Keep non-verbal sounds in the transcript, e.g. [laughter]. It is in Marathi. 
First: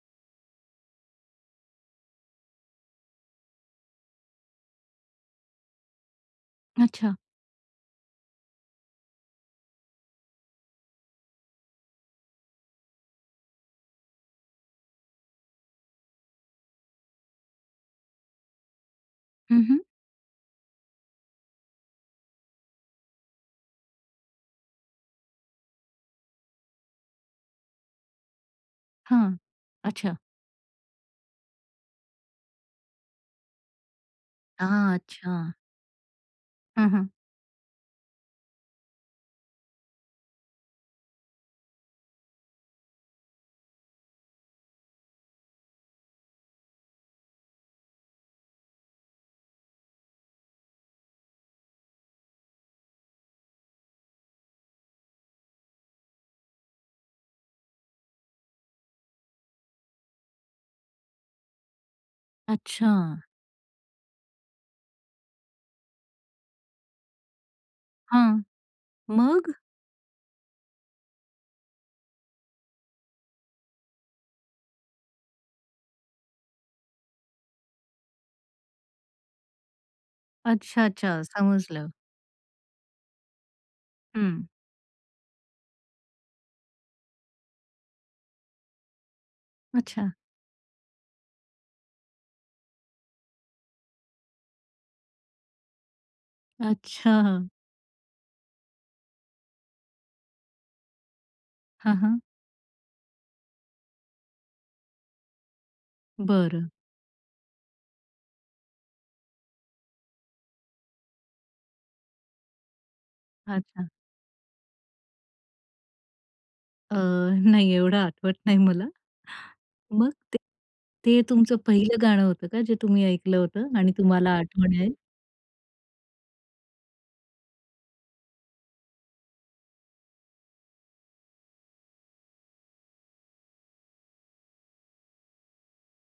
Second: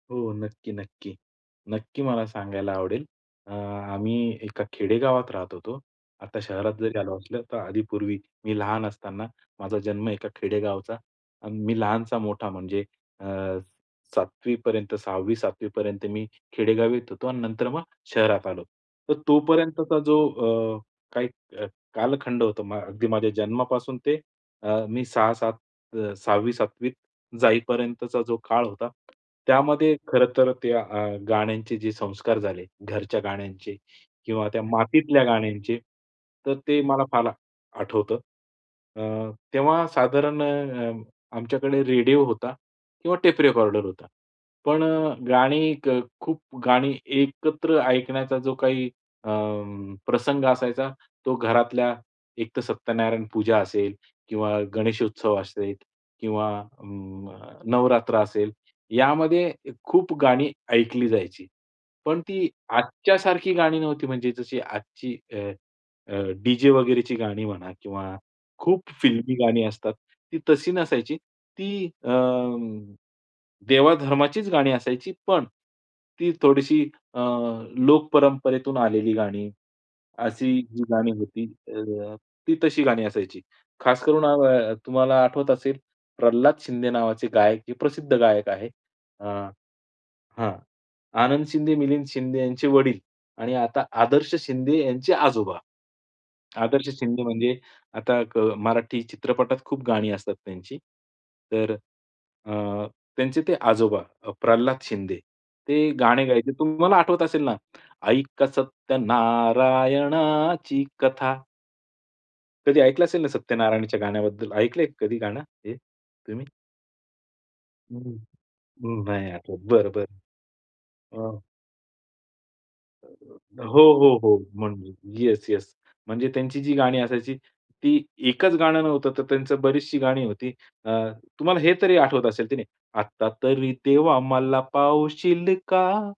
हो, नक्की, नक्की, नक्की. मला सांगायला आवडेल. अ, आम्ही एका खेडेगावात राहत होतो, आता शहरात जरी अच्छा. आलो असलो तर आधी, पूर्वी मी लहान असताना माझा जन्म एका खेडेगावचा आणि मी लहानचा मोठा म्हणजे अ, 7वी पर्यंत, 6वी-7वी पर्यंत मी खेडेगावीत होतो आणि नंतर मग शहरात आलो. तर हं, हं. तोपर्यंतचा जो अ, काही अ, कालखंड होता म अगदी माझ्या जन्मापासून ते अ, मी 6-7 अ, 6वी-7वी त जाईपर्यंतचा जो काळ होता हां, त्यामध्ये अच्छा. खरं तर त्या अ, गाण्यांचे जे संस्कार झाले, घरच्या गाण्यांचे किंवा त्या हां, मातीतल्या अच्छा. गाण्यांचे, तर ते हं, मला हं. फार आठवतं. अं, तेव्हा साधारण अ, अ, आमच्याकडे रेडिओ होता किंवा टेप रेकॉर्डर होता. पण अ, गाणी खूप गाणी एकत्र ऐकण्याचा जो काही अ, प्रसंग असायचा तो घरातल्या एकतर सत्यनारायण पूजा असेल किंवा गणेशोत्सव असेल किंवा अ, नवरात्र असेल यामध्ये खूप गाणी ऐकली जायची. पण ती अच्छा. आजच्यासारखी गाणी नव्हती म्हणजे जशी आजची अ, डी-जे वगैरेची गाणी म्हणा किंवा हां, खूप फिल्मी मग? गाणी असतात. ती तशी नसायची. ती अ, देवाधर्माचीच गाणी असायची पण ती थोडीशी अ, लोकपरंपरेतून आलेली गाणी, अशी अच्छा, गाणी अच्छा, होती. समजलं. ती तशी गाणी असायची. खास करून हं. अ, तुम्हाला आठवत असेल प्रल्हाद शिंदे नावाचे गायक हे प्रसिद्ध गायक आहेत. अ अच्छा. हां, आनंद शिंदे, मिलिंद शिंदे यांचे वडील आणि आता आदर्श शिंदे यांचे आजोबा. आदर्श शिंदे अच्छा. [chuckles] म्हणजे आता क मराठी चित्रपटात खूप गाणी असतात त्यांची. तर हां, हां. अ, त्यांचे ते आजोबा प्रल्हाद शिंदे, ते गाणं गायचे. बरं. तुम्हाला आठवत असेल ना, "ऐका सत्यनारायणाची कथा" कधी ऐकलं असेल ना, अच्छा. सत्यनारायणच्या गाण्याबद्दल. ऐकलंय कधी गाणं हे तुम्ही? अ, नाही, एवढं हं, आठवत नाही मला. नाही आठवत, बरं, मग बरं. ते ते अ तुमचं पहिलं गाणं होतं का जे तुम्ही ऐकलं [unintelligible] होतं हो, आणि हो, हो, तुम्हाला म्हण आठवण आहे. Yes, yes. म्हणजे त्यांची जी गाणी असायची ती एकच गाणं नव्हतं तर त्यांची बरीचशी गाणी होती. अ, तुम्हाला हे तरी आठवत असेल की नाही. आता तरी देवा मला पावशील का?